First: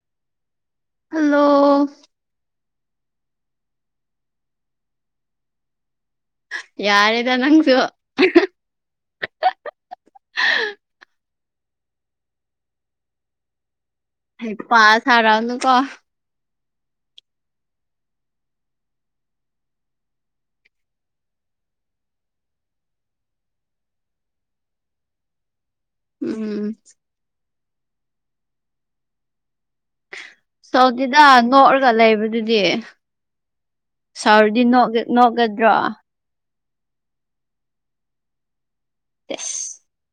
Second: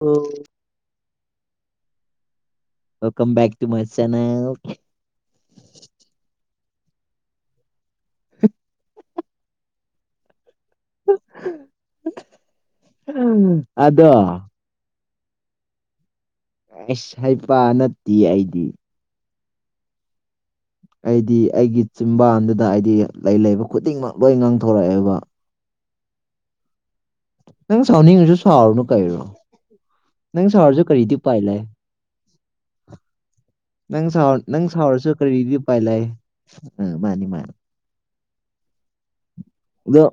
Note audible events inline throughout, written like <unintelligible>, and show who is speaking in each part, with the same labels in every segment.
Speaker 1: ꯑ
Speaker 2: hello
Speaker 1: welcome ꯃ ꯆꯜ
Speaker 2: ꯌꯥꯔꯦꯗ ꯅꯪꯁꯨ
Speaker 1: ꯑꯗꯣ
Speaker 2: ꯁꯔꯥꯎꯅ ꯀꯣ
Speaker 1: ꯑꯩꯁ ꯍꯥꯏꯄꯥ ꯅꯠꯇꯦ ꯑꯩꯗꯤ ꯑꯩꯗꯤ ꯑꯩꯒꯤ ꯆꯤꯝꯕꯥꯟꯗꯨꯗ ꯍꯥꯏꯗꯤ ꯂꯩ ꯂꯩꯕ ꯈꯨꯗꯤꯡꯃꯛ ꯂꯣꯏ ꯉꯥꯡꯊꯣꯔꯛꯑꯦꯕ
Speaker 2: ꯎꯝ
Speaker 1: ꯅꯪ ꯁꯥꯎꯅꯤ ꯉꯁꯨ ꯁꯥꯎꯅꯅꯨꯡ ꯀꯥꯏꯔꯣ
Speaker 2: ꯁꯧꯗꯤꯗꯥ ꯅꯣꯛꯑꯒ ꯂꯩꯕꯗꯨꯗꯤ
Speaker 1: ꯅꯪ ꯁꯥꯎ
Speaker 2: ꯁꯥꯎꯔꯗꯤ
Speaker 1: ꯅꯪ ꯁꯥꯎꯔꯁꯨ
Speaker 2: ꯅꯣꯛꯒꯗ꯭ꯔꯣ
Speaker 1: ꯀꯔꯤꯗꯤꯄꯥꯏ ꯂꯩꯑꯦ ꯑ ꯃꯥꯅꯤ ꯃꯥꯅꯤ
Speaker 2: ꯑꯦꯁ
Speaker 1: ꯑꯗꯣ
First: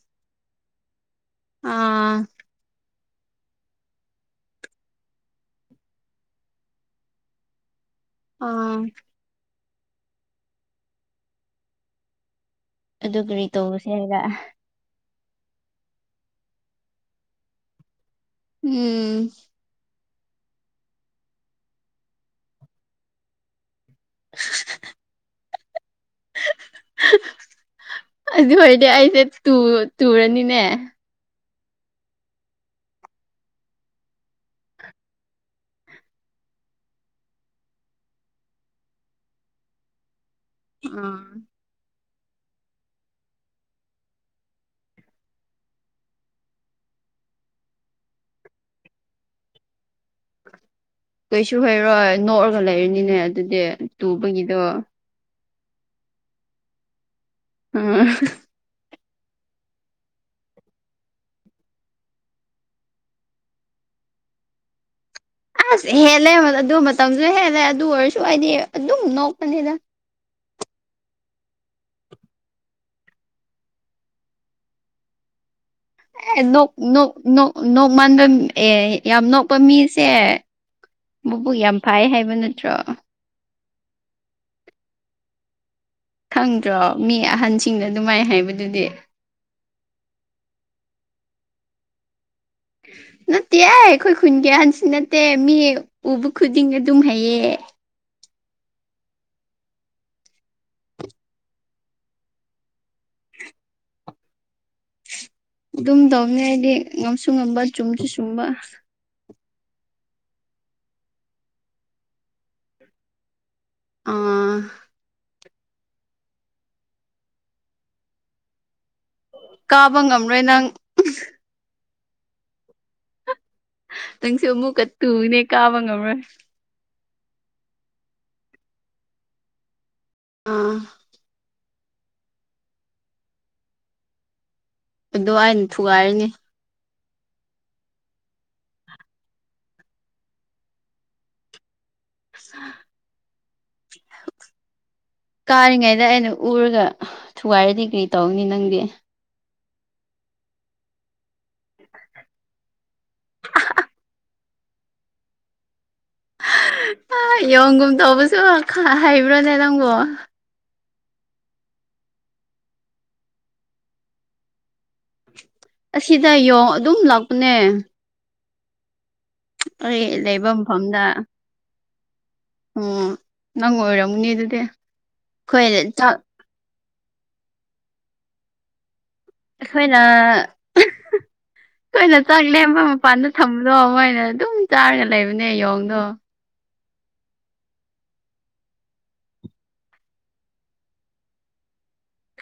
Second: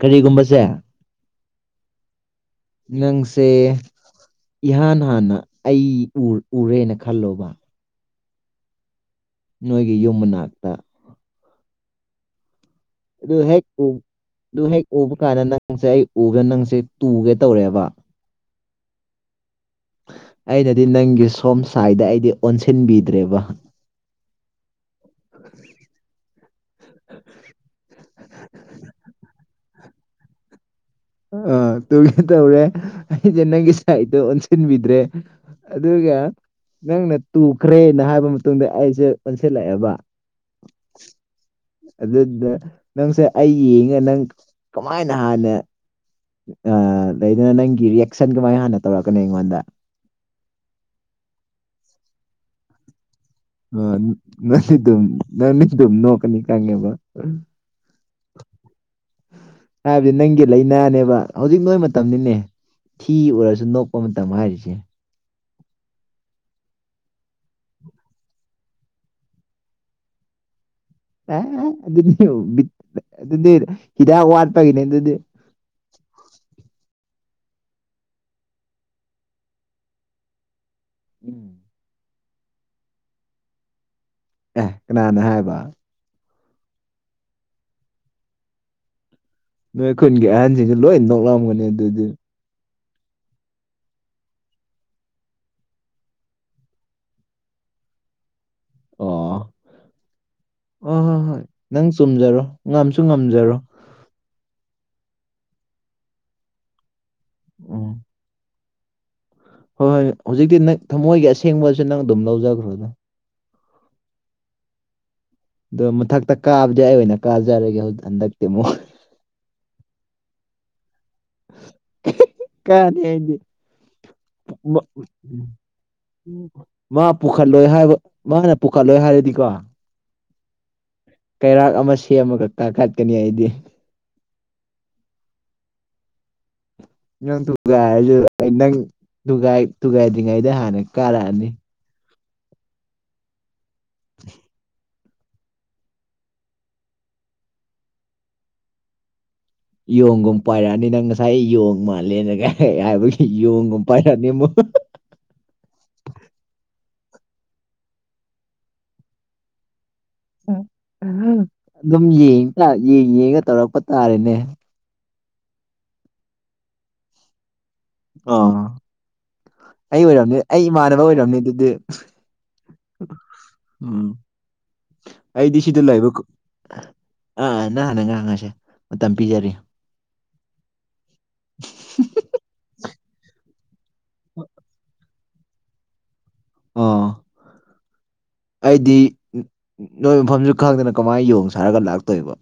Speaker 1: ꯀꯔꯤꯒꯨꯝꯕꯁꯦ
Speaker 2: ꯑꯥ
Speaker 1: ꯅꯪꯁꯦ ꯏꯍꯥꯟ ꯍꯥꯟꯅ ꯑꯩ ꯎꯔꯦꯅ ꯈꯜꯂꯣꯕ
Speaker 2: ꯑꯥ
Speaker 1: ꯅꯣꯏꯒꯤ ꯌꯨꯝ ꯃꯅꯥꯛꯇ
Speaker 2: ꯑꯗꯨ
Speaker 1: ꯑꯗꯨꯨ
Speaker 2: ꯀꯔꯤ
Speaker 1: ꯍꯦꯛ
Speaker 2: ꯇꯧꯕꯁꯦ ꯍꯥꯏꯔ
Speaker 1: ꯀ ꯍ ꯎꯕ ꯀꯥꯟꯗ ꯅꯪꯁꯦ ꯑꯩ ꯎꯗ ꯅꯪꯁꯦ ꯇꯨꯒꯦ ꯇꯧꯔꯦꯕ
Speaker 2: ꯎꯝ
Speaker 1: ꯑꯩꯅꯗꯤ ꯅꯪꯒꯤ ꯁꯣꯝ ꯁꯥꯏꯗ ꯑꯩꯗꯤ ꯑꯣꯟꯁꯤꯟꯕꯤꯗ꯭ꯔꯦꯕ
Speaker 2: <inaudible>
Speaker 1: <inaudible>
Speaker 2: ꯇꯨꯨꯔꯅꯤꯅꯦ
Speaker 1: ꯑ ꯇꯨꯒꯦ ꯇꯧ꯭ꯔꯦ ꯑꯩꯗꯦ ꯅꯪꯒꯤ ꯁꯥꯏꯗꯣ ꯑꯣꯟꯁꯤꯟꯕꯤꯗ꯭ꯔꯦ ꯑꯗꯨꯒ ꯅꯪꯅ ꯇꯨꯈ꯭ꯔꯦꯅ ꯍꯥꯏꯕ ꯃꯇꯨꯡꯗ ꯑꯩꯁꯦ ꯑꯣꯟꯁꯤꯜꯂꯛꯑꯦꯕ
Speaker 2: ꯑꯥ
Speaker 1: ꯑꯗꯨꯗ ꯅꯪꯁꯦ ꯑꯩ ꯌꯦꯡꯉꯦ ꯅꯪ ꯀꯃꯥꯏꯅ ꯍꯥꯟꯅ ꯑ ꯂꯩꯗꯅ ꯅꯪꯒꯤ ꯔꯤꯌꯦꯁꯟ ꯀꯃꯥꯏꯅ ꯍꯥꯟꯅ ꯇꯧꯔꯛꯀꯅꯤ ꯑꯩꯉꯣꯟꯗ
Speaker 2: ꯀꯩꯁꯨ ꯍꯩꯔꯣꯏ ꯅꯣꯛꯑꯒ ꯂꯩꯔꯤꯅꯤꯅꯦ
Speaker 1: ꯑ ꯅꯜꯂꯤꯗ ꯅꯜꯂꯤ ꯑꯗꯨꯝ ꯅꯣ ꯀꯅꯤ ꯀꯪꯉꯦꯕ
Speaker 2: ꯎꯝ
Speaker 1: ꯍꯥꯏꯕꯗꯤ ꯅꯪꯒꯤ ꯂꯩꯅꯥꯅꯦꯕ ꯍꯧꯖꯤꯛ ꯅꯣꯏ ꯃꯇꯝꯅꯤꯅꯦ ꯊꯤ ꯑꯣꯏꯔꯁꯨ ꯅꯣꯛꯄ ꯃꯇꯝ ꯍꯥꯏꯔꯤꯁꯦ
Speaker 2: ꯑꯁ ꯍꯦꯜꯂꯦ ꯑꯗꯨꯣ ꯃꯇꯝꯁꯨ ꯍꯦꯜꯂꯦ ꯑꯗꯨ ꯑꯣꯏꯔꯁꯨ ꯑꯩꯗꯤ ꯑꯗꯨꯝ ꯅꯣꯛꯄꯅꯤꯅ
Speaker 1: ꯑꯗꯨꯗꯤ ꯑꯗꯨꯗꯤ ꯍꯤꯗꯥꯛ ꯋꯥꯠꯄꯒꯤꯅꯦ ꯑꯗꯨꯗꯤ
Speaker 2: ꯑꯦ ꯅꯣꯛ ꯃꯥꯟꯕ ꯑꯦ ꯌꯥꯝ ꯅꯣꯛꯄ ꯃꯤꯁꯦ ꯕꯨ
Speaker 1: ꯎꯝ
Speaker 2: ꯌꯥꯝ ꯐꯥꯏ ꯍꯥꯏꯕ ꯅꯠꯇ꯭ꯔꯣ
Speaker 1: ꯑꯦ ꯀꯅꯥꯅ ꯍꯥꯏꯕ
Speaker 2: ꯈꯪꯗ꯭ꯔꯣ ꯃꯤ ꯑꯍꯟꯁꯤꯡꯅ ꯑꯗꯨꯃꯥꯏꯅ ꯍꯥꯏꯕꯗꯨꯗꯤ
Speaker 1: ꯅꯣꯏ ꯈꯨꯟꯒꯤ ꯑꯍꯟꯁꯤꯡꯁꯨ ꯂꯣꯏ ꯅꯣꯛꯂꯝꯒꯅꯤ ꯑꯗꯨꯗꯤ
Speaker 2: ꯎ ꯅꯠꯇꯦ ꯑ ꯑꯩꯈꯣꯏ ꯈꯨꯟꯒꯤ ꯑꯍꯟꯁꯤ ꯅꯠꯇꯦ ꯃꯤ ꯎꯕ ꯈꯨꯗꯤꯡ ꯑꯗꯨꯝ ꯍꯩꯌꯦ <inaudible> <unintelligible>
Speaker 1: ꯑ ꯍꯣꯏ ꯍꯣꯏ ꯅꯪ ꯆꯨꯝꯖꯔꯣ ꯉꯝꯁꯨ ꯉꯝꯖꯔꯣ
Speaker 2: ꯑꯗꯨꯝ ꯇꯧꯅꯤ ꯍꯥꯏꯗꯤ ꯉꯝꯁꯨ ꯉꯝꯕ
Speaker 1: ꯎꯝ
Speaker 2: ꯆꯨꯝꯁꯨ ꯆꯨꯝꯕ
Speaker 1: ꯍꯣꯏ ꯍꯣꯏ ꯍꯧꯖꯤꯛꯇꯤ ꯅꯪ ꯊꯃꯣꯏꯒꯤ ꯑꯁꯦꯡꯕꯁꯨ ꯅꯪ ꯑꯗꯨꯝ ꯂꯧꯖꯈ꯭ꯔꯣꯅꯦ
Speaker 2: ꯑꯥ
Speaker 1: ꯑꯗꯣ ꯃꯊꯛꯇ ꯀꯥꯕꯗꯤ ꯑꯩ ꯑꯣꯏꯅ ꯀꯥꯖꯔꯒꯦꯛ ꯍꯟꯗꯛꯇꯤ ꯑꯃꯨꯛ
Speaker 2: ꯀꯥꯕ ꯉꯝꯔꯣꯏ ꯅꯪ
Speaker 1: ꯀꯍꯅꯤ ꯑꯗꯤ
Speaker 2: ꯅꯪꯁꯨ
Speaker 1: ꯎ
Speaker 2: ꯑꯃꯨꯛꯀ ꯇꯨꯅꯦ ꯀꯥꯕ ꯉꯝꯔꯣꯏ
Speaker 1: ꯎꯝ ꯃꯥ ꯄꯨꯈꯠꯂꯣꯏ ꯍꯥꯏꯕ ꯃꯥꯅ ꯄꯨꯈꯠꯂꯣꯏ ꯍꯥꯏꯔꯗꯤꯀꯣ
Speaker 2: ꯑꯥ
Speaker 1: ꯀꯩꯔꯥꯛ ꯑꯃ ꯁꯦꯝꯃꯈ ꯀꯥꯈꯠꯀꯅꯤ ꯑꯩꯗꯤ
Speaker 2: ꯑꯗꯨ ꯑꯩꯅ ꯊꯨꯒꯥꯏꯔꯅꯤ
Speaker 1: ꯅꯪ ꯊꯨꯒꯥꯏꯔꯁꯨ ꯑꯩ ꯅꯪ ꯊꯨꯒꯥꯏꯗ꯭ꯔꯤꯉꯩꯗ ꯍꯥꯟꯅ ꯀꯥꯔꯛꯑꯅꯤ
Speaker 2: ꯑꯁ <unintelligible> <inaudible> ꯀꯥꯔꯤꯉꯩꯗ ꯑꯩꯅ ꯎꯔꯒ ꯊꯨꯒꯥꯏꯔꯗꯤ ꯀꯔꯤ ꯇꯧꯅꯤ ꯅꯪꯗꯤ
Speaker 1: ꯌꯣꯡꯒꯨꯝ ꯄꯥꯏꯔꯛꯑꯅꯤ ꯅꯪ ꯉꯁꯥꯏ ꯌꯣꯡ ꯃꯥꯜꯂꯦꯅ ꯀꯥꯏꯔꯛꯦ ꯍꯥꯏꯕꯒꯤ ꯌꯣꯡꯒꯨꯝ ꯄꯥꯏꯔꯛꯑꯅꯤ ꯑꯃꯨꯛ ꯍ
Speaker 2: ꯑ ꯌꯣꯡꯒꯨꯝ ꯇꯧꯕꯁꯨ ꯈ ꯍꯩꯕ꯭ꯔꯣꯅꯦ ꯅꯪꯕꯨꯣ
Speaker 1: ꯑꯗꯨꯝ ꯌꯦꯡ ꯌꯦꯡꯒ ꯇꯧꯔꯛꯄ ꯇꯥꯔꯦꯅꯦ
Speaker 2: ꯑꯁꯤꯗ ꯌꯦꯡ ꯑꯗꯨꯝ ꯂꯥꯛꯄꯅꯦ
Speaker 1: ꯑ ꯑꯩ ꯑꯣꯏꯔꯝꯅꯦ
Speaker 2: ꯂꯩꯕ
Speaker 1: ꯑꯩ
Speaker 2: ꯃꯐꯝꯗ
Speaker 1: ꯏꯃꯥꯟꯅꯕ ꯑꯣꯏꯔꯝꯅꯦ ꯑꯗꯨꯗꯤ
Speaker 2: ꯎꯝ ꯅꯪ
Speaker 1: ꯎꯝ
Speaker 2: ꯑꯣꯏꯔꯝꯅꯤ ꯑꯗꯨꯗꯤ
Speaker 1: ꯑꯩꯗꯤ
Speaker 2: ꯑꯩꯈꯣꯏꯅ
Speaker 1: ꯁꯤꯗ ꯂꯩꯕ
Speaker 2: ꯆꯥꯛ
Speaker 1: ꯑꯥ ꯅꯅꯦꯪ ꯉꯉꯁꯦ
Speaker 2: ꯑꯩꯈꯣꯏꯅ ꯇꯣꯏꯅ ꯆꯪꯂꯦ ꯃꯣꯏ ꯃꯄꯥꯟꯗ ꯊꯝꯕꯗꯣ ꯃꯣꯏꯅ ꯑꯗꯨꯝ ꯆꯥꯔꯒ ꯂꯩꯕꯅꯦ ꯌꯦꯣꯡꯗꯣ
Speaker 1: ꯑꯥ ꯑꯩꯗꯤ ꯅꯣꯏ ꯃꯐꯝꯁꯨ ꯈꯪꯗꯅ ꯀꯃꯥꯏꯅ ꯌꯣꯡ ꯁꯥꯔꯒ ꯂꯥꯛꯇꯣꯏꯕ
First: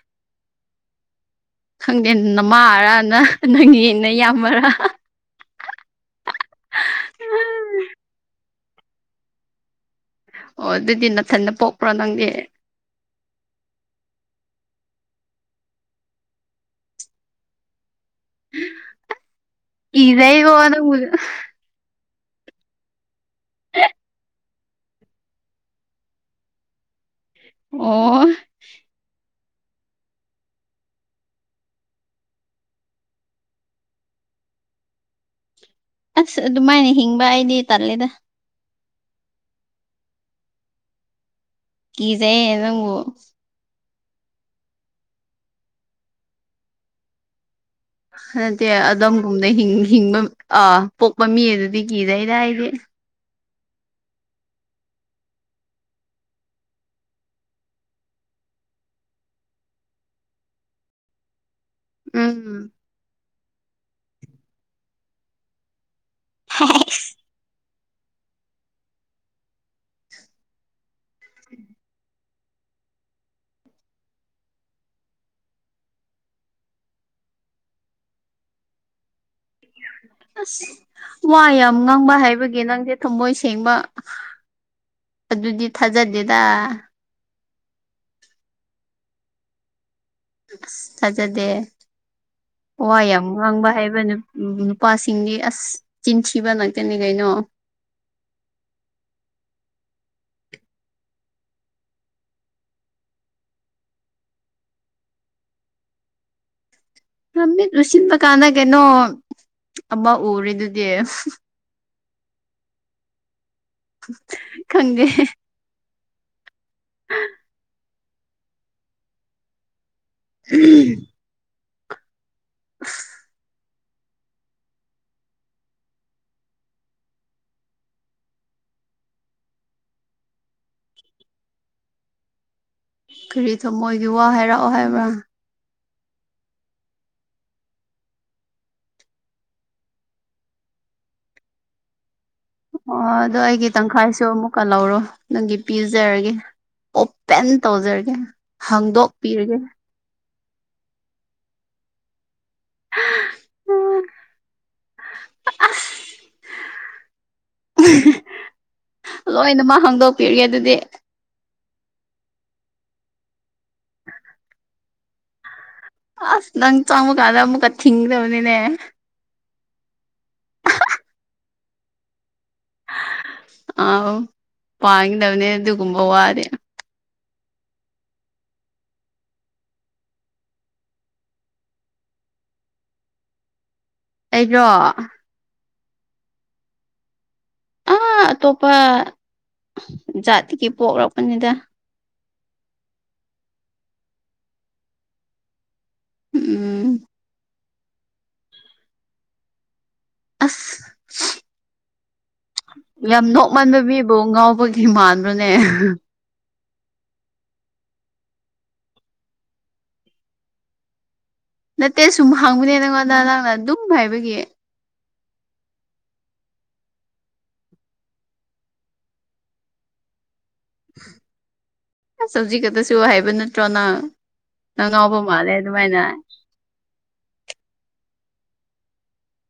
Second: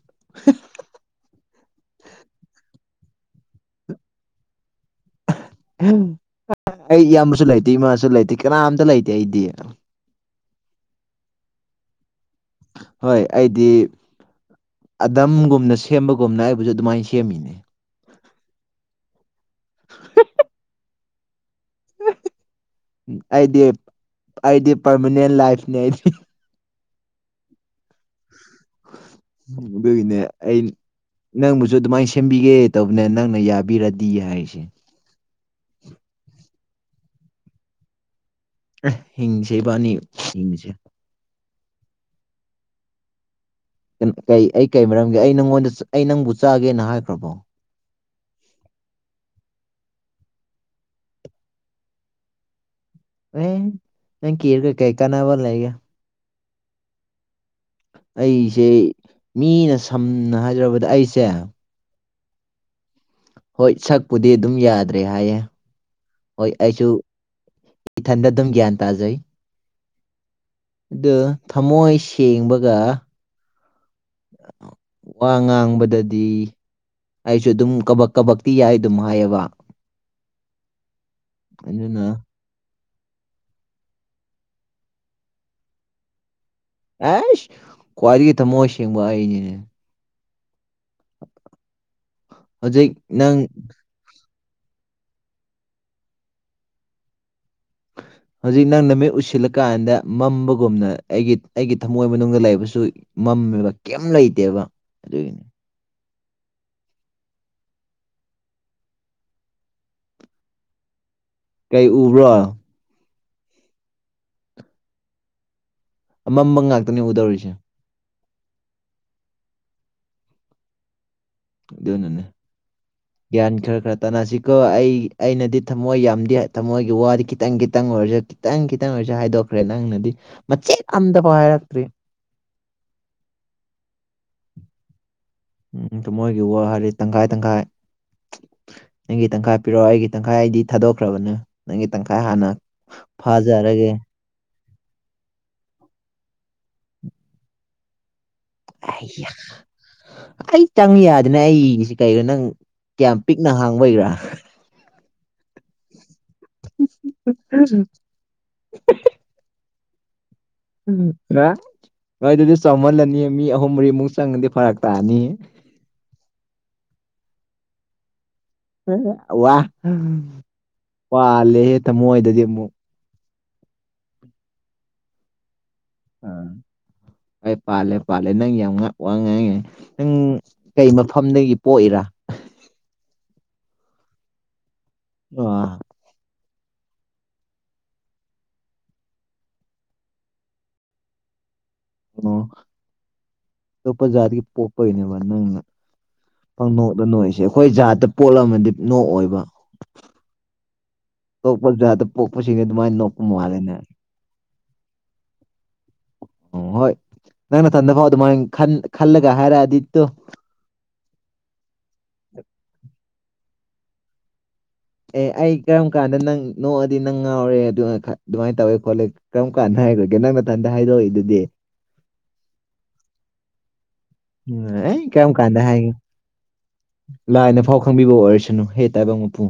Speaker 2: ꯈꯪꯗꯦ ꯅꯃꯥꯔꯥꯅ ꯅꯪꯉꯦꯅ ꯌꯥꯝꯃꯔꯥ
Speaker 1: ꯑꯩ ꯏꯌꯥꯝꯕꯁꯨ ꯂꯩꯇꯦ ꯏꯃꯥꯁꯨ ꯂꯩꯇꯦ ꯀꯅꯥꯝꯇ ꯂꯩꯇꯦ ꯑꯩꯗꯤ
Speaker 2: ꯑꯣ ꯑꯗꯨꯗꯤ ꯅꯅꯥꯊꯟꯟꯅ ꯄꯣꯛꯄ꯭ꯔꯣ ꯅꯪꯗꯤ
Speaker 1: ꯍꯣꯏ ꯑꯩꯗꯤ ꯑꯗꯝꯒꯨꯝꯅ ꯁꯦꯝꯕꯒꯨꯝꯅ ꯑꯩꯕꯨꯁꯨ ꯑꯗꯨꯃꯥꯏꯅ ꯁꯦꯝꯃꯤꯅꯦ
Speaker 2: ꯏꯖꯏ ꯀꯅꯗ
Speaker 1: ꯑꯩꯗꯤ ꯑꯩꯗꯤ ꯄꯔꯃꯅꯦꯟ ꯂꯥꯏꯐꯅꯦ ꯑꯩꯗꯤ
Speaker 2: ꯑꯣ
Speaker 1: ꯗꯒꯤꯅꯦ ꯑꯩ ꯅꯪꯕꯨꯁꯨ ꯑꯗꯨꯃꯥꯏꯅ ꯁꯦꯝꯕꯤꯒꯦ ꯇꯧꯕꯅ ꯅꯪꯅ ꯌꯥꯕꯤꯔꯗꯤ ꯍꯥꯏꯁꯦ
Speaker 2: ꯑꯁ ꯑꯗꯨꯃꯥꯏꯅ ꯍꯤꯡꯕ ꯑꯩꯗꯤ ꯇꯜꯂꯦꯗ
Speaker 1: ꯍꯤꯡꯁꯦ ꯏꯕꯥꯅꯤ ꯍꯤꯡꯁꯦ
Speaker 2: ꯀꯤꯁꯦ ꯅꯪꯕꯨ
Speaker 1: ꯀ ꯑꯩ ꯀꯩ ꯃꯔꯝꯒꯤꯦ ꯑꯩ ꯅꯪꯉꯣꯟꯗ ꯑꯩ ꯅꯪꯕꯨ ꯆꯥꯒꯦꯅ ꯍꯥꯏꯈ꯭ꯔꯕꯣ
Speaker 2: ꯅꯠꯇꯦ ꯑꯗꯣꯝꯒꯨꯝꯅ ꯍꯤꯡꯕ ꯑꯥ ꯄꯣꯛꯄ ꯃꯤ ꯑꯗꯨꯗꯤ ꯀꯤꯗꯩꯗ ꯍꯥꯏꯗꯤ
Speaker 1: ꯑꯦ ꯀ ꯀꯔ ꯀ ꯀꯩꯀꯥꯅꯥꯕ ꯂꯩꯒꯦ ꯑꯩꯁꯦ ꯃꯤꯅ ꯁꯝꯅ ꯍꯥꯏꯖꯔꯕꯗ ꯑꯩꯁꯦ
Speaker 2: ꯎꯝ
Speaker 1: ꯍꯣꯏ ꯁꯛꯄꯨꯗꯤ ꯑꯗꯨꯝ ꯌꯥꯗ꯭ꯔꯦ ꯍꯥꯏꯌꯦ ꯍꯣꯏ ꯑꯩꯁꯨ ꯏꯊꯟꯗ ꯑꯗꯨꯝ ꯒ꯭ꯌꯥꯟ ꯇꯥꯖꯩ ꯑꯗꯨ ꯊꯃꯣꯏ ꯁꯦꯡꯕꯒ ꯋꯥ ꯉꯥꯡꯕꯗꯗꯤ ꯑꯩꯁꯨ ꯑꯗꯨꯝ ꯀꯕꯛ ꯀꯕꯛꯇꯤ ꯌꯥꯏ ꯑꯗꯨꯝ ꯍꯥꯏꯌꯦꯕ
Speaker 2: ꯑꯁ ꯋꯥ ꯌꯥꯝ ꯉꯥꯡꯕ
Speaker 1: ꯑꯗꯨꯅ
Speaker 2: ꯍꯥꯏꯕꯒꯤ ꯅꯪꯁꯦ ꯊꯝꯃꯣꯏ ꯁꯦꯡꯕ ꯑꯗꯨꯗꯤ ꯊꯥꯖꯗꯦꯗ
Speaker 1: ꯑꯦꯁ ꯀ꯭ꯋꯥꯔꯒꯤ ꯇ ꯃꯣꯁ ꯌꯦꯕꯅꯤꯅꯦ
Speaker 2: ꯑꯁ ꯊꯥꯖꯗꯦ ꯋꯥ
Speaker 1: ꯍꯧꯖꯤꯛ
Speaker 2: ꯌꯥꯝ
Speaker 1: ꯅꯪ
Speaker 2: ꯉꯥꯡꯕ ꯍꯥꯏꯕ ꯅꯨ ꯎꯝ ꯅꯨꯄꯥꯁꯤꯡꯗꯤ ꯑꯁ ꯆꯤꯟꯊꯤꯕ ꯉꯇꯅꯤ ꯀꯩꯅꯣ
Speaker 1: ꯍꯧꯖꯤꯛ ꯅꯪꯅ ꯃꯤꯠ ꯎꯁꯤꯜꯂꯀꯥꯟꯗ ꯃꯝꯕꯒꯨꯝꯅ ꯑꯩꯒꯤ ꯑꯩꯒꯤ ꯊꯝꯃꯣꯏ ꯃꯅꯨꯡꯗ ꯂꯩꯕꯁꯨ ꯝꯃꯦꯕ ꯀꯩꯝ ꯂꯩꯇꯦꯕ ꯑꯗꯨꯒꯤꯅꯤ
Speaker 2: ꯂꯝꯃꯤꯠ ꯂꯨꯁꯤꯟꯕ ꯀꯥꯟꯗ ꯀꯩꯅꯣ ꯑꯕ ꯎꯔꯤꯦꯗꯨꯗꯤ
Speaker 1: ꯑꯩ ꯎꯕ꯭ꯔꯣ
Speaker 2: ꯈꯪꯒꯦ
Speaker 1: ꯑꯃꯝꯕꯝ ꯉꯥꯛꯇꯅꯤ ꯎꯗꯧꯔꯤꯁꯦ
Speaker 2: ꯎꯝ
Speaker 1: ꯗꯅꯅꯦ ꯭ꯟ ꯈꯔ ꯈꯔ ꯇꯅꯥꯁꯤꯀꯣ ꯑꯩ ꯑꯩꯅꯗꯤ ꯊꯝꯃꯣꯏ ꯌꯥꯝꯗꯦ ꯊꯝꯃꯣꯏꯒꯤ ꯋꯥꯗꯤ ꯈꯤꯇꯪ ꯈꯤꯇꯪ ꯑꯣꯏꯔꯁꯨ ꯈꯤꯇꯪ ꯈꯤꯇꯪ ꯑꯣꯏꯔ ꯍꯥꯏꯗꯣꯛꯈ꯭ꯔꯦ ꯅꯪꯅꯗꯤ ꯃꯆꯦꯠ ꯑꯝꯗꯐꯥꯎ ꯍꯥꯏꯔꯛꯇ꯭ꯔꯤ
Speaker 2: ꯀꯔꯤ ꯊꯝꯃꯣꯏꯒꯤ ꯋꯥ ꯍꯥꯏꯔꯛꯑꯣ ꯍꯥꯏꯕ꯭ꯔꯥ
Speaker 1: ꯎ ꯃꯣꯏꯒꯤ ꯋꯥ ꯍꯥꯏꯗꯤ ꯇꯪꯈꯥꯏ ꯇꯪꯈꯥꯏ ꯅꯪꯒꯤ ꯇꯪꯈꯥꯏ ꯄꯤꯔꯛꯑꯣ ꯑꯩꯒꯤ ꯇꯪꯈꯥꯏ ꯑꯩꯗꯤ ꯊꯥꯗꯣꯛꯈ꯭ꯔꯕꯅꯦ ꯅꯪꯒꯤ ꯇꯪꯈꯥꯏ ꯍꯥꯟꯅ
Speaker 2: ꯑꯣ ꯑꯗꯣ ꯑꯩꯒꯤ
Speaker 1: ꯐꯥꯖꯔꯒꯦ
Speaker 2: ꯇꯪꯈꯥꯏꯁꯨ ꯑꯃꯨꯛ ꯀꯜꯍꯧꯔꯣ ꯅꯪꯒꯤ ꯄꯤꯖꯔꯒꯦ ꯑꯣꯄꯦꯟ ꯇꯧꯖꯔꯒꯦ
Speaker 1: ꯑꯩꯌꯥ
Speaker 2: ꯍꯥꯡꯗꯣꯛꯄꯤꯔꯒꯦ
Speaker 1: ꯑꯩ ꯆꯪ ꯌꯥꯗꯅ ꯑꯩꯁ ꯀꯩꯣ ꯅꯪ ꯀꯌꯥꯝ ꯄꯤꯛꯅ ꯍꯥꯡꯕꯩꯒꯔꯥ
Speaker 2: ꯑ <unintelligible>
Speaker 1: ꯎꯝ
Speaker 2: ꯍꯥꯡꯗꯣꯛꯄꯤꯔꯤꯒꯦ ꯑꯗꯨꯗꯤ
Speaker 1: ꯅꯣꯏ ꯑꯗꯨꯗꯤ ꯆꯥꯎꯃꯜꯂꯅꯤ ꯃꯤ ꯑꯍꯨꯝ ꯃꯔꯤꯃꯨꯛ ꯆꯪꯉꯗꯤ ꯐꯔꯛ ꯇꯥꯑꯅꯤ
Speaker 2: ꯑꯁ ꯅꯪ ꯆꯣꯡꯛ ꯑꯗꯃ ꯀ ꯊꯤꯡ
Speaker 1: ꯋꯥ ꯋꯥꯂꯦꯍꯦ ꯊꯃꯣ ꯍꯣꯏꯗꯗꯤ ꯑꯃꯨꯛ
Speaker 2: ꯑ ꯄꯥꯡꯒꯗꯕꯅꯦ ꯑꯗꯨꯒꯨꯝꯕ ꯋꯥꯔꯦ
Speaker 1: ꯑꯩ ꯄꯥꯜꯂꯦ ꯄꯥꯜꯂꯦ ꯅꯪ ꯌꯥꯝ ꯋꯥ ꯉꯥꯏꯉꯥꯏ ꯅꯪ ꯀꯩ ꯃꯐꯝꯗꯒꯤ ꯄꯣꯛꯏꯔꯥ
Speaker 2: <inaudible> ꯑꯩꯔꯣ
Speaker 1: ꯑ
Speaker 2: ꯑꯥ ꯑꯇꯣꯞꯄ ꯖꯥꯠꯇꯒꯤ ꯄꯣꯛꯂꯛꯄꯅꯤꯗ
Speaker 1: ꯑꯣ ꯑꯇꯣꯞꯄ ꯖꯥꯠꯒꯤ ꯄꯣꯛꯄꯒꯤꯅꯦꯕ ꯅꯪꯅ
Speaker 2: ꯎꯝ
Speaker 1: ꯐꯪꯅꯣꯛꯗ ꯅꯣꯏꯁꯦ ꯑꯩꯈꯣꯏ ꯖꯥꯠꯇ ꯄꯣꯠꯂꯝꯃꯗꯤ ꯅꯣꯛꯑꯣꯏꯕ
Speaker 2: ꯑꯁ
Speaker 1: ꯑꯇꯣꯞꯄ ꯖꯥꯠꯇ ꯄꯣꯛꯄꯁꯤꯡꯗꯤ ꯑꯗꯨꯃꯥꯏꯅ ꯅꯣꯛꯄ
Speaker 2: ꯌꯥꯝ
Speaker 1: ꯃꯥꯜꯂꯦꯅꯦ
Speaker 2: ꯅꯣꯛꯃꯟꯕ ꯃꯤꯕꯨ ꯉꯥꯎꯕꯒꯤ ꯏꯃꯅꯅꯅꯦ
Speaker 1: ꯑꯣ ꯍꯣꯏ ꯅꯪ ꯅꯊꯟꯗ ꯐꯥꯎ ꯑꯗꯨꯃꯥꯏ ꯈꯜꯂꯒ ꯍꯥꯏꯔꯛꯑꯗꯤꯠꯇꯣ
Speaker 2: ꯅꯠꯇꯦ ꯁꯨꯝ ꯍꯥꯡꯕꯅꯦ ꯅꯪꯉꯣꯟꯗ ꯅꯪꯅ ꯑꯗꯨꯝ ꯍꯥꯏꯕꯒꯤ
Speaker 1: ꯑꯦ ꯑꯩ ꯀꯔꯝ ꯀꯥꯟꯗ ꯅꯪ ꯅꯣꯛꯑꯗꯤ ꯅꯪ ꯉꯥꯎꯔꯦ ꯑꯗꯨꯃꯥꯏꯅ ꯇꯧꯋꯦ ꯈꯣꯠꯂꯦ ꯀꯔꯝ ꯀꯥꯟꯗ ꯍꯥꯏꯈ꯭ꯔꯒꯦ ꯅꯪ ꯃꯊꯟꯗ ꯍꯥꯏꯗꯣꯛꯏ ꯑꯗꯨꯗꯤ
Speaker 2: ꯑꯗꯨꯅ ꯆꯅ
Speaker 1: ꯎ ꯑꯩ ꯀꯔꯝ ꯀꯥꯟꯗ ꯍꯥꯏꯒꯦ ꯂꯥꯏꯅ ꯐꯥꯎ ꯈꯪꯕꯤꯕ ꯑꯣꯏꯔ ꯅ ꯍꯦ ꯇꯥꯏꯕ ꯄꯨ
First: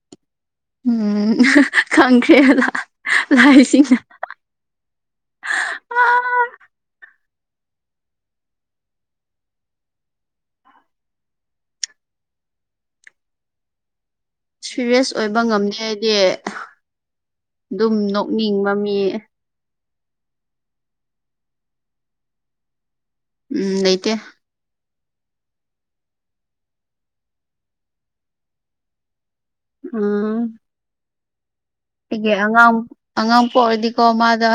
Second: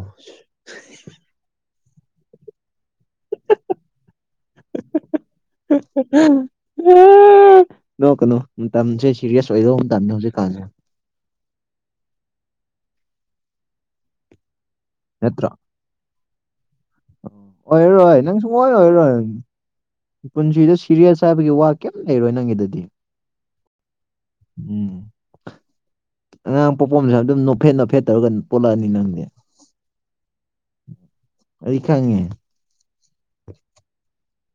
Speaker 2: ꯈꯪꯈꯦꯗ
Speaker 1: <inaudible>
Speaker 2: ꯑꯥ
Speaker 1: ꯅꯣ ꯀꯩꯅꯣ ꯃꯇꯝꯁꯦ ꯁꯤꯦꯔꯤꯌꯁ ꯑꯣꯏꯗꯧꯕ ꯃꯇꯝꯅꯦ ꯍꯧꯖꯤꯛꯀꯜꯁꯦ
Speaker 2: ꯁꯤꯔꯤꯌꯁ ꯑꯣꯏꯕ ꯉꯝꯗꯦ ꯍꯥꯏꯗꯤ
Speaker 1: ꯑꯣꯏꯔꯣ ꯅꯪ ꯁꯨꯡ ꯑꯣꯏ
Speaker 2: ꯃꯤ
Speaker 1: ꯑꯣꯏꯔ ꯄꯨꯟꯁꯤꯗ ꯁꯤꯔꯤꯌꯁ ꯍꯥꯏꯕꯒꯤ ꯋꯥ ꯀꯩꯝ ꯂꯩꯔꯣꯏ ꯅꯪꯒꯤꯗꯗꯤ
Speaker 2: ꯎꯝ ꯂꯩꯩꯇꯦ
Speaker 1: ꯎꯝ ꯑꯉꯥꯡ ꯄꯣꯛꯄꯣꯝꯁꯦ ꯑꯗꯨꯝ ꯅꯣꯞꯐꯦꯠ ꯅꯣꯞꯐꯦꯠ ꯇꯧꯔꯒ ꯄꯣꯜꯂꯛꯑꯅꯤ ꯅꯪꯁ
Speaker 2: ꯑꯝ
Speaker 1: ꯑꯩ ꯈꯪꯉꯦ
Speaker 2: ꯑꯩꯦ ꯑꯉꯥꯡ ꯑꯉꯥꯡ ꯄꯣꯛ ꯑꯣꯏꯔꯗꯤꯀꯣ ꯃꯥꯗ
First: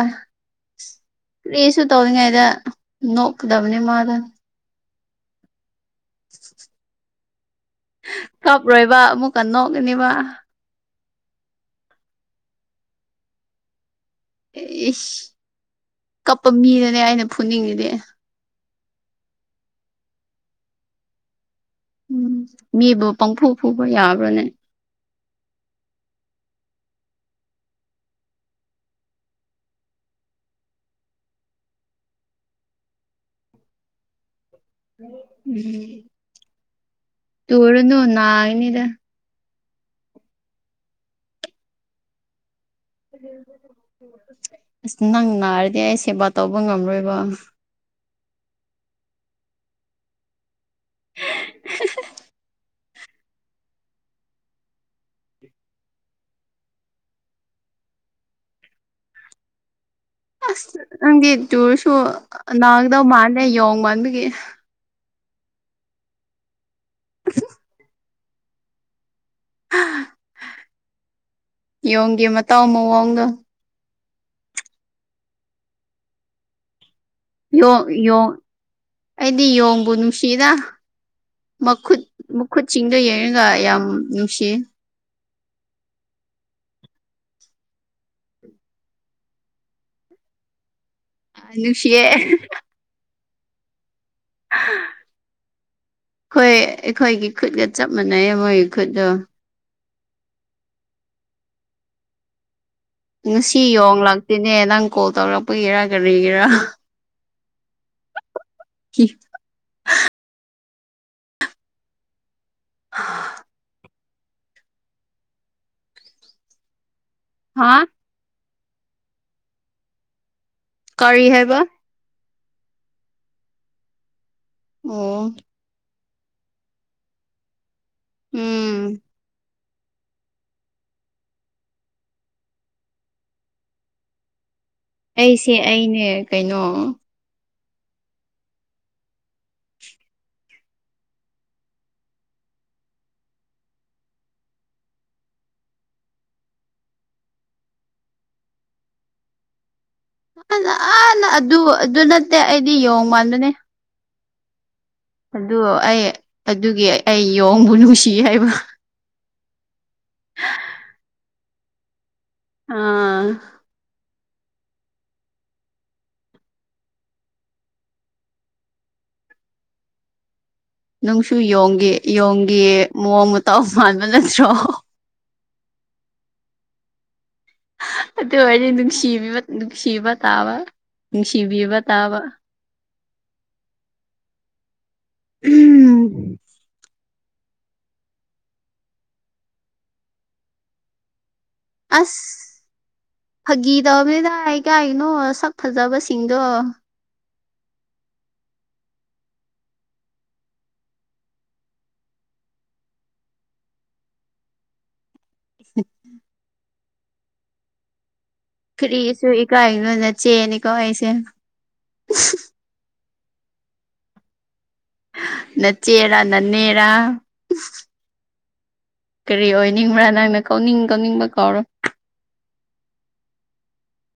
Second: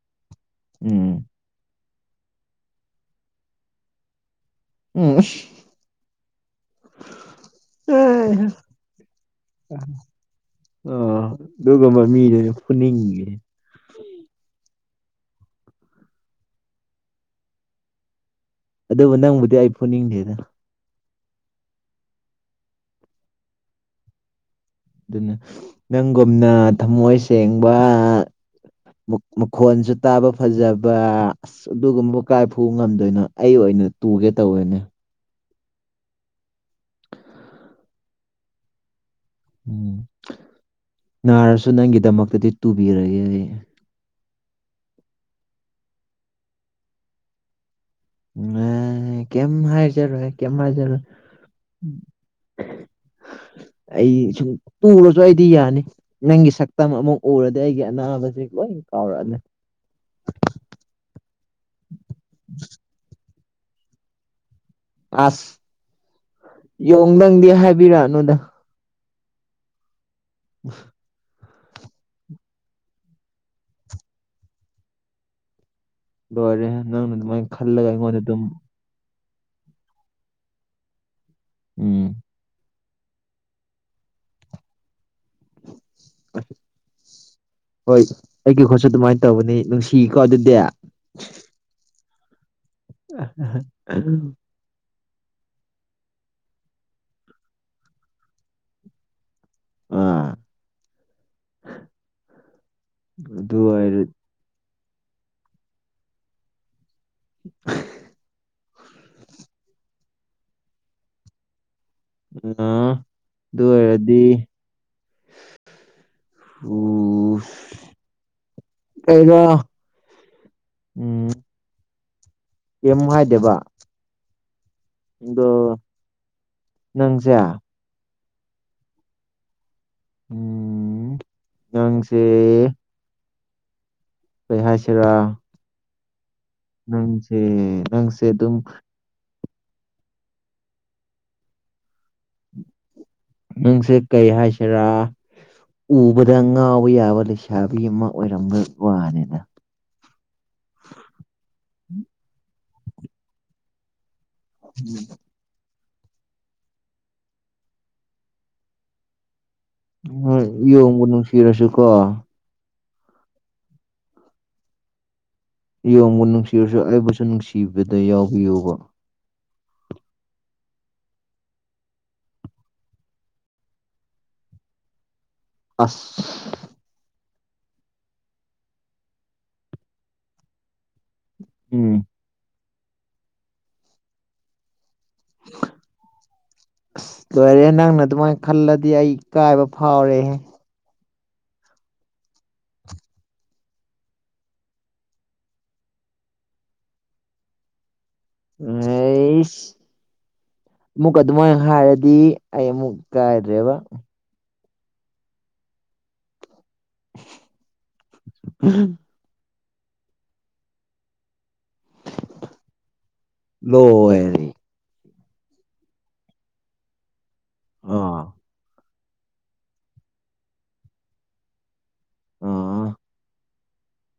Speaker 1: ꯎꯝ
Speaker 2: ꯂꯩꯁꯨ ꯇꯧꯔꯤꯉꯩꯗ ꯅꯣꯛꯀꯗꯕꯅꯤ ꯃꯥꯗ
Speaker 1: ꯎꯝ ꯑꯥ
Speaker 2: ꯀꯞꯔꯣꯏꯕ ꯑꯃꯨꯛ ꯀꯟꯅ ꯅꯣꯛꯒꯅꯤꯕ
Speaker 1: ꯑ ꯑꯗꯨꯒꯨꯝꯕ ꯃꯤꯗꯨꯅ ꯐꯅꯤꯡꯉꯦ
Speaker 2: ꯏ ꯀꯞꯄ ꯃꯤꯅꯅꯦ ꯑꯩꯅ ꯐꯨꯅꯤꯡꯉꯤꯅꯦ
Speaker 1: ꯑꯗꯨꯕꯨ ꯅꯪꯕꯨꯗꯤ ꯑꯩ ꯄꯨꯨꯅꯤꯡꯗꯦꯗꯅ
Speaker 2: ꯎꯝ ꯃꯤꯕꯨ ꯄꯪꯐꯨ ꯐꯨꯕ ꯌꯥꯕ꯭ꯔꯅꯦ
Speaker 1: ꯑꯗꯨꯅ ꯅꯪꯒꯨꯝꯅ ꯊꯃꯣꯏ ꯁꯦꯡꯕ ꯃꯈꯣꯟꯁꯨ ꯇꯥꯕ ꯐꯖꯕ ꯑꯁ ꯑꯗꯨꯒꯨꯝꯕ ꯀꯥꯏ ꯐꯨꯕ ꯉꯝꯗꯣꯏꯅꯣ ꯑꯩ ꯑꯣꯏ ꯩꯅ ꯇꯨꯒꯦ ꯇꯧꯋꯦꯅꯦ
Speaker 2: ꯎꯝ ꯇꯔꯅꯣ ꯅ ꯏꯅꯤꯗ
Speaker 1: ꯎꯝ ꯅꯥꯔꯁꯨ ꯅꯪꯒꯤꯗꯃꯛꯇꯗꯤ ꯇꯨꯕꯤꯔꯒꯦ ꯑꯩ
Speaker 2: <inaudible> ꯑꯁ ꯅꯪ ꯅꯥꯔꯗꯤ ꯑꯩ ꯁꯦꯕꯥ ꯇꯧꯕ ꯉꯝꯔꯣꯏꯕ
Speaker 1: ꯑ ꯀꯝ ꯍꯥꯏꯖꯔꯣꯦ ꯀꯝ ꯍꯥꯏꯖꯔ
Speaker 2: <inaudible>
Speaker 1: ꯑꯩ ꯁꯨꯝ ꯇꯔꯁꯨ ꯑꯩꯗꯤ ꯌꯥꯅꯤ ꯅꯪꯒꯤ ꯁꯛꯇꯝ ꯑꯃꯨꯛ ꯎꯔꯗꯤ ꯑꯩꯒꯤ ꯑꯅꯥꯕꯕꯁꯤꯦ ꯂꯣꯏ ꯀꯥꯎꯔꯅꯦꯦ
Speaker 2: <inaudible> ꯑꯁ ꯅꯪꯒꯤ ꯇꯨꯔꯁꯨ ꯅꯥꯗꯧ ꯃꯥꯜꯂꯦ ꯌꯦꯣꯡꯕ ꯑꯗꯨꯒꯤ
Speaker 1: ꯑꯁ ꯌꯣꯡꯗꯪꯗꯤ ꯍꯥꯏꯕꯤꯔꯛꯑꯅꯨꯗ ꯎ
Speaker 2: ꯌꯒꯤꯦ ꯃ ꯇꯥꯎ ꯃ ꯋꯥꯒ
Speaker 1: ꯂꯣꯏꯔꯦ ꯅꯪꯅ ꯑꯗꯨꯃꯥꯏꯅ
Speaker 2: ꯌꯣꯡ
Speaker 1: ꯈꯜꯂꯒ ꯑꯩꯉꯣꯟꯗ
Speaker 2: ꯌꯣꯡ
Speaker 1: ꯑꯗꯨꯝ
Speaker 2: ꯑꯩꯗꯤ ꯌꯣꯡꯕꯨ ꯅꯨꯡꯁꯤꯅ ꯃꯈꯨꯠ
Speaker 1: ꯎꯝ
Speaker 2: ꯃꯈꯨꯠ ꯆꯤꯡꯗ ꯌꯦꯡꯉꯒ ꯌꯥꯝ ꯅꯨꯡꯁꯤ
Speaker 1: ꯑ ꯍꯣꯏ ꯑꯩꯒꯤ ꯍꯣꯠꯁꯨ ꯑꯗꯨꯃꯥꯏꯅ ꯇꯧꯕꯅꯤ ꯅꯨꯡꯁꯤꯀꯣ ꯑꯗꯨꯗꯤ
Speaker 2: ꯑꯅꯨꯁꯤꯦ
Speaker 1: <inaudible>
Speaker 2: ꯍꯣꯏ ꯑꯩꯈꯣꯏꯒꯤ ꯈꯨꯠꯒ ꯆꯞ ꯃꯥꯟꯅꯩ ꯃꯣꯏꯒꯤ ꯈꯨꯠꯇꯣ
Speaker 1: ꯑꯥ
Speaker 2: ꯉꯁꯤ ꯌꯣꯡꯂꯛꯇꯦꯅꯦ ꯅꯪ ꯀꯣꯜ ꯇꯧꯔꯛꯄꯒꯤꯔꯥ ꯀꯔꯤꯒꯤꯔꯥ
Speaker 1: <inaudible>
Speaker 2: ꯀ
Speaker 1: ꯑ ꯑꯗꯨ ꯑꯣꯏꯔꯗꯤ
Speaker 2: ꯍꯥꯥ
Speaker 1: ꯀꯩꯅꯩꯅ
Speaker 2: ꯀꯔꯤ ꯍꯥꯏꯦꯕ
Speaker 1: ꯑꯦꯦꯝꯍꯥꯏ ꯗꯦꯕꯥ
Speaker 2: ꯑꯣ
Speaker 1: ꯑꯗꯣ ꯅꯪꯁꯦ
Speaker 2: ꯎꯝ
Speaker 1: ꯎꯝ ꯉꯪꯁꯦ
Speaker 2: ꯑꯩꯁꯦ ꯑꯩꯅꯦ ꯀꯩꯅꯣ
Speaker 1: ꯅꯪꯁꯦ ꯅꯪꯁꯦ ꯑꯗꯨꯝ ꯅꯪꯁꯦ ꯀꯩ ꯍꯥꯏꯁꯤꯔꯥ ꯎꯕꯗ ꯉꯥꯎꯕ ꯌꯥꯕ ꯂꯩꯁꯥꯕꯤ ꯑꯃ ꯑꯣꯏꯔꯝꯕ ꯋꯥꯅꯤꯅ
Speaker 2: ꯑꯅ ꯑꯗꯨ ꯑꯗꯨ ꯅꯠꯇꯦ ꯑꯩꯗꯤ ꯌꯣꯡ ꯃꯥꯟꯗꯅꯦ ꯑꯗꯨ ꯑꯩ ꯑꯗꯨꯒꯤ ꯑꯩ ꯌꯦꯣꯡꯕꯨ ꯅꯨꯡꯁꯤ ꯍꯥꯏꯕ
Speaker 1: ꯏꯣꯅꯨꯡ ꯐꯔꯁꯨ ꯀꯣ
Speaker 2: ꯑꯥ
Speaker 1: ꯌꯣꯡꯕꯨ ꯅꯨꯡꯁꯤꯔꯁꯨ ꯑꯩꯕꯨꯁꯨ ꯅꯨꯡꯁꯤꯕꯗ ꯌꯥꯎꯕꯤꯌꯨꯕ
Speaker 2: ꯅꯨꯡꯁꯨ ꯌꯣꯡꯒꯦ ꯌꯣꯡꯒ ꯃꯑꯣꯡ ꯃꯇꯇꯧ ꯃꯥꯟꯕ ꯅꯠꯇ꯭ꯔꯣ
Speaker 1: ꯑꯁ
Speaker 2: ꯑꯣꯏ ꯅꯨꯡꯁꯤꯕꯤꯅꯨꯡꯁꯤꯕ ꯇꯕ ꯅꯨꯡꯁꯤꯕꯤꯕ
Speaker 1: ꯎꯝ
Speaker 2: ꯇꯥꯕ ꯎꯝ
Speaker 1: ꯑꯁ ꯂꯣꯏꯔꯦ ꯅꯪꯅ ꯑꯗꯨꯃꯥꯏꯅ ꯈꯜꯂꯗꯤ ꯑꯩ ꯀꯥꯏꯕ ꯐꯥꯎꯔꯦꯍ
Speaker 2: ꯑꯁ ꯐꯥꯒꯤ ꯇꯔꯕꯅꯤꯗꯥꯏ ꯀꯥꯏꯅꯣ ꯁꯛ ꯐꯖꯕꯁꯤꯡꯗꯣ
Speaker 1: ꯎꯩꯁ ꯑꯃꯨꯛ ꯑꯗꯨꯃꯥꯏꯅ ꯍꯥꯏꯔꯗꯤ ꯑꯩ ꯑꯃꯨꯛ ꯀꯥꯏ꯭ꯔꯦꯕ
Speaker 2: <unintelligible> ꯀꯔꯤꯁꯨ ꯏꯀꯥꯏꯅꯣ ꯅꯠ ꯆꯦꯅ ꯀꯥꯏꯁꯦ
Speaker 1: ꯂ ꯑꯦꯅꯤ
Speaker 2: ꯅꯆꯦꯔ ꯅꯟꯅꯦꯔ
Speaker 1: ꯑꯥ
Speaker 2: ꯀꯔꯤ ꯑꯣꯏꯅꯤꯡꯕ꯭ꯔꯥꯅ ꯑꯩꯅ ꯀꯧꯅꯤꯡ ꯀꯧꯅꯤꯡꯕ ꯀꯥꯎꯔꯣ
Speaker 1: ꯑꯥ